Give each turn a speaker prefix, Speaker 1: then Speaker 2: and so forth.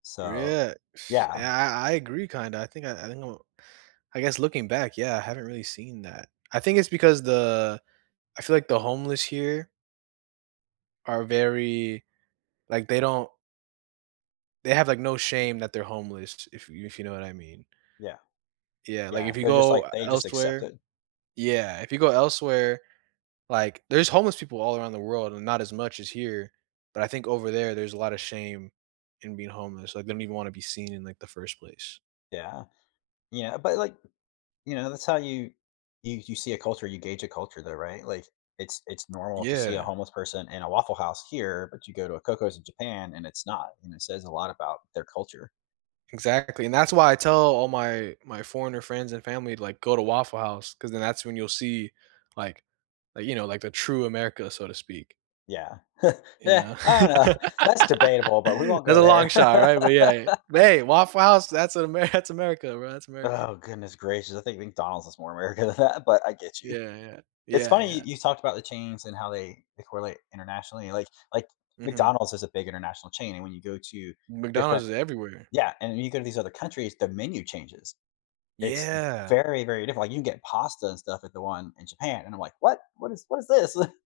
Speaker 1: Re
Speaker 2: So
Speaker 1: yeah
Speaker 2: yeah.
Speaker 1: I I agree kinda, I think I I think I don't I guess looking back, yeah, I haven't really seen that. I think it's because the I feel like the homeless here are very Like, they don't They have like no shame that they're homeless, if y if you know what I mean.
Speaker 2: Yeah.
Speaker 1: Yeah, like,
Speaker 2: Yeah.
Speaker 1: if you
Speaker 2: They're just
Speaker 1: go
Speaker 2: like they just accept
Speaker 1: elsewhere
Speaker 2: it.
Speaker 1: Yeah, if you go elsewhere Like, there's homeless people all around the world and not as much as here, but I think over there, there's a lotta shame in being homeless, like, they don't even wanna be seen in, like, the first place.
Speaker 2: Yeah. Yeah, but like You know, that's how you you you see a culture, you gauge a culture there, right? Like, it's it's normal to see a
Speaker 1: Yeah.
Speaker 2: homeless person in a Waffle House here, but you go to a Coco's in Japan and it's not, and it says a lot about their culture.
Speaker 1: Exactly, and that's why I tell all my my foreigner friends and family, like, "Go to Waffle House," 'cause then that's when you'll see, like like, you know, like, the true America, so to speak.
Speaker 2: Yeah.
Speaker 1: You
Speaker 2: Eh,
Speaker 1: know?
Speaker 2: I don't know. That's debatable, but we won't
Speaker 1: That's
Speaker 2: go
Speaker 1: a
Speaker 2: there.
Speaker 1: long shot, right? But yeah. But hey, Waffle House, that's Ame That's America, bro, that's American.
Speaker 2: Oh goodness gracious, I think McDonald's is more America than that, but I get you.
Speaker 1: Yeah, yeah.
Speaker 2: It's
Speaker 1: Yeah,
Speaker 2: funny you
Speaker 1: yeah.
Speaker 2: you talked about the chains and how they they correlate internationally, like like,
Speaker 1: Mhm.
Speaker 2: McDonald's is a big international chain and when you go to
Speaker 1: McDonald's
Speaker 2: different
Speaker 1: is everywhere.
Speaker 2: Yeah, and then you go to these other countries, the menu changes. It's
Speaker 1: Yeah.
Speaker 2: very, very different, like you can get pasta and stuff at the one in Japan and I'm like, "What? What is what is this?"